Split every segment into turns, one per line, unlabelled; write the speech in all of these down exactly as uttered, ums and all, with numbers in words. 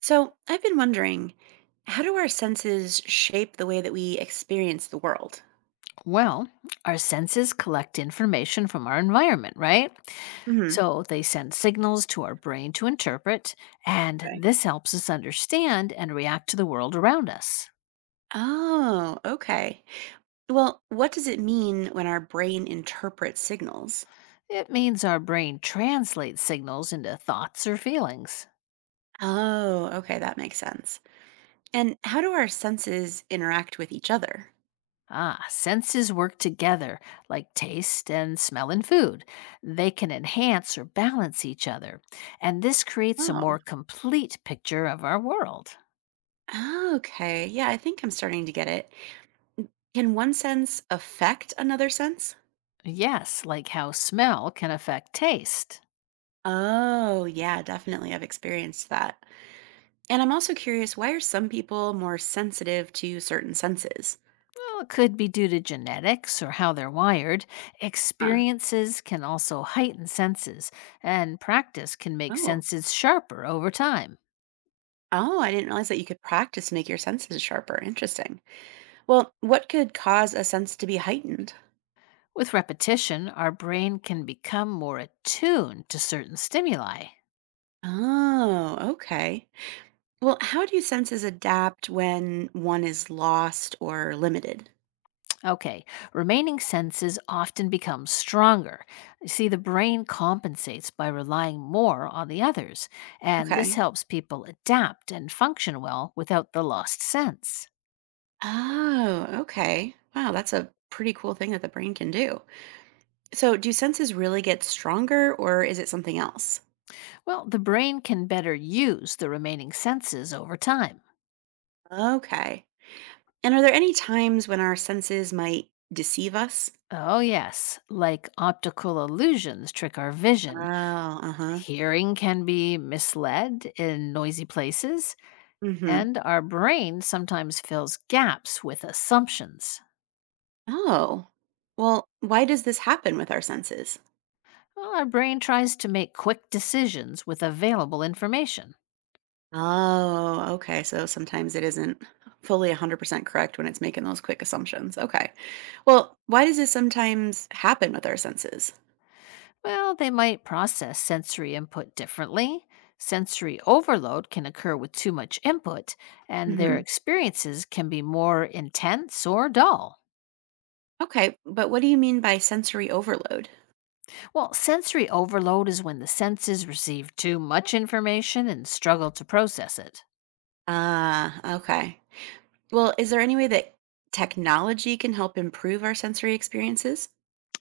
So, I've been wondering, how do our senses shape the way that we experience the world?
Well, our senses collect information from our environment, right?
Hmm.
So they send signals to our brain to interpret, and
Okay.
this helps us understand and react to the world around us.
Oh, okay. Well, what does it mean when our brain interprets signals?
It means our brain translates signals into thoughts or feelings.
Oh, okay, that makes sense. And how do our senses interact with each other?
Ah, senses work together, like taste and smell in food. They can enhance or balance each other, and this creates a
Oh,
more complete picture of our world.
oh, okay. Yeah, I think I'm starting to get it. Can one sense affect another sense?
Yes, like how smell can affect taste.
Oh, yeah, definitely. I've experienced that. And I'm also curious, why are some people more sensitive to certain senses?
Well, it could be due to genetics or how they're wired.
Huh.
Experiences can also heighten senses, and practice can make
Oh.
senses sharper over time.
Oh, I didn't realize that you could practice to make your senses sharper. Interesting. Well, what could cause a sense to be heightened?
With repetition, our brain can become more attuned to certain stimuli.
Oh, okay. Well, how do senses adapt when one is lost or limited?
Okay, remaining senses often become stronger. You see, the brain compensates by relying more on the others, and this
Okay.
helps people adapt and function well without the lost sense.
Oh, okay. Wow, that's a pretty cool thing that the brain can do. So, do senses really get stronger, or is it something else?
Well, the brain can better use the remaining senses over time.
Okay. And are there any times when our senses might deceive us?
Oh, yes, like optical illusions trick our
Oh,
vision.
uh-huh.
Hearing can be misled in noisy places,
Mhm.
and our brain sometimes fills gaps with assumptions.
Oh. Well, why does this happen with our senses?
Well, our brain tries to make quick decisions with available information.
Oh, okay. So sometimes it isn't fully one hundred percent correct when it's making those quick assumptions. Okay. Well, why does this sometimes happen with our senses?
Well, they might process sensory input differently. Sensory overload can occur with too much input, and their
Hmm.
experiences can be more intense or dull.
Okay. But what do you mean by sensory overload?
Well, sensory overload is when the senses receive too much information and struggle to process it.
Ah, okay. Well, is there any way that technology can help improve our sensory experiences?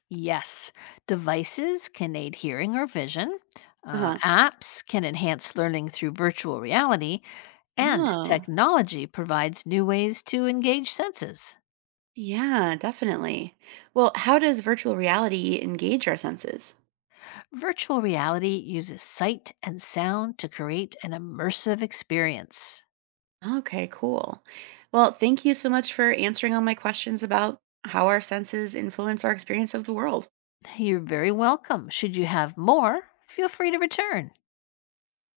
Yes, devices can aid hearing or vision.
Uh
Uh,
huh.
apps can enhance learning through virtual reality, and
Oh.
technology provides new ways to engage senses.
Yeah, definitely. Well, how does virtual reality engage our senses?
Virtual reality uses sight and sound to create an immersive experience.
Okay, cool. Well, thank you so much for answering all my questions about how our senses influence our experience of the world.
You're very welcome. Should you have more, feel free to return.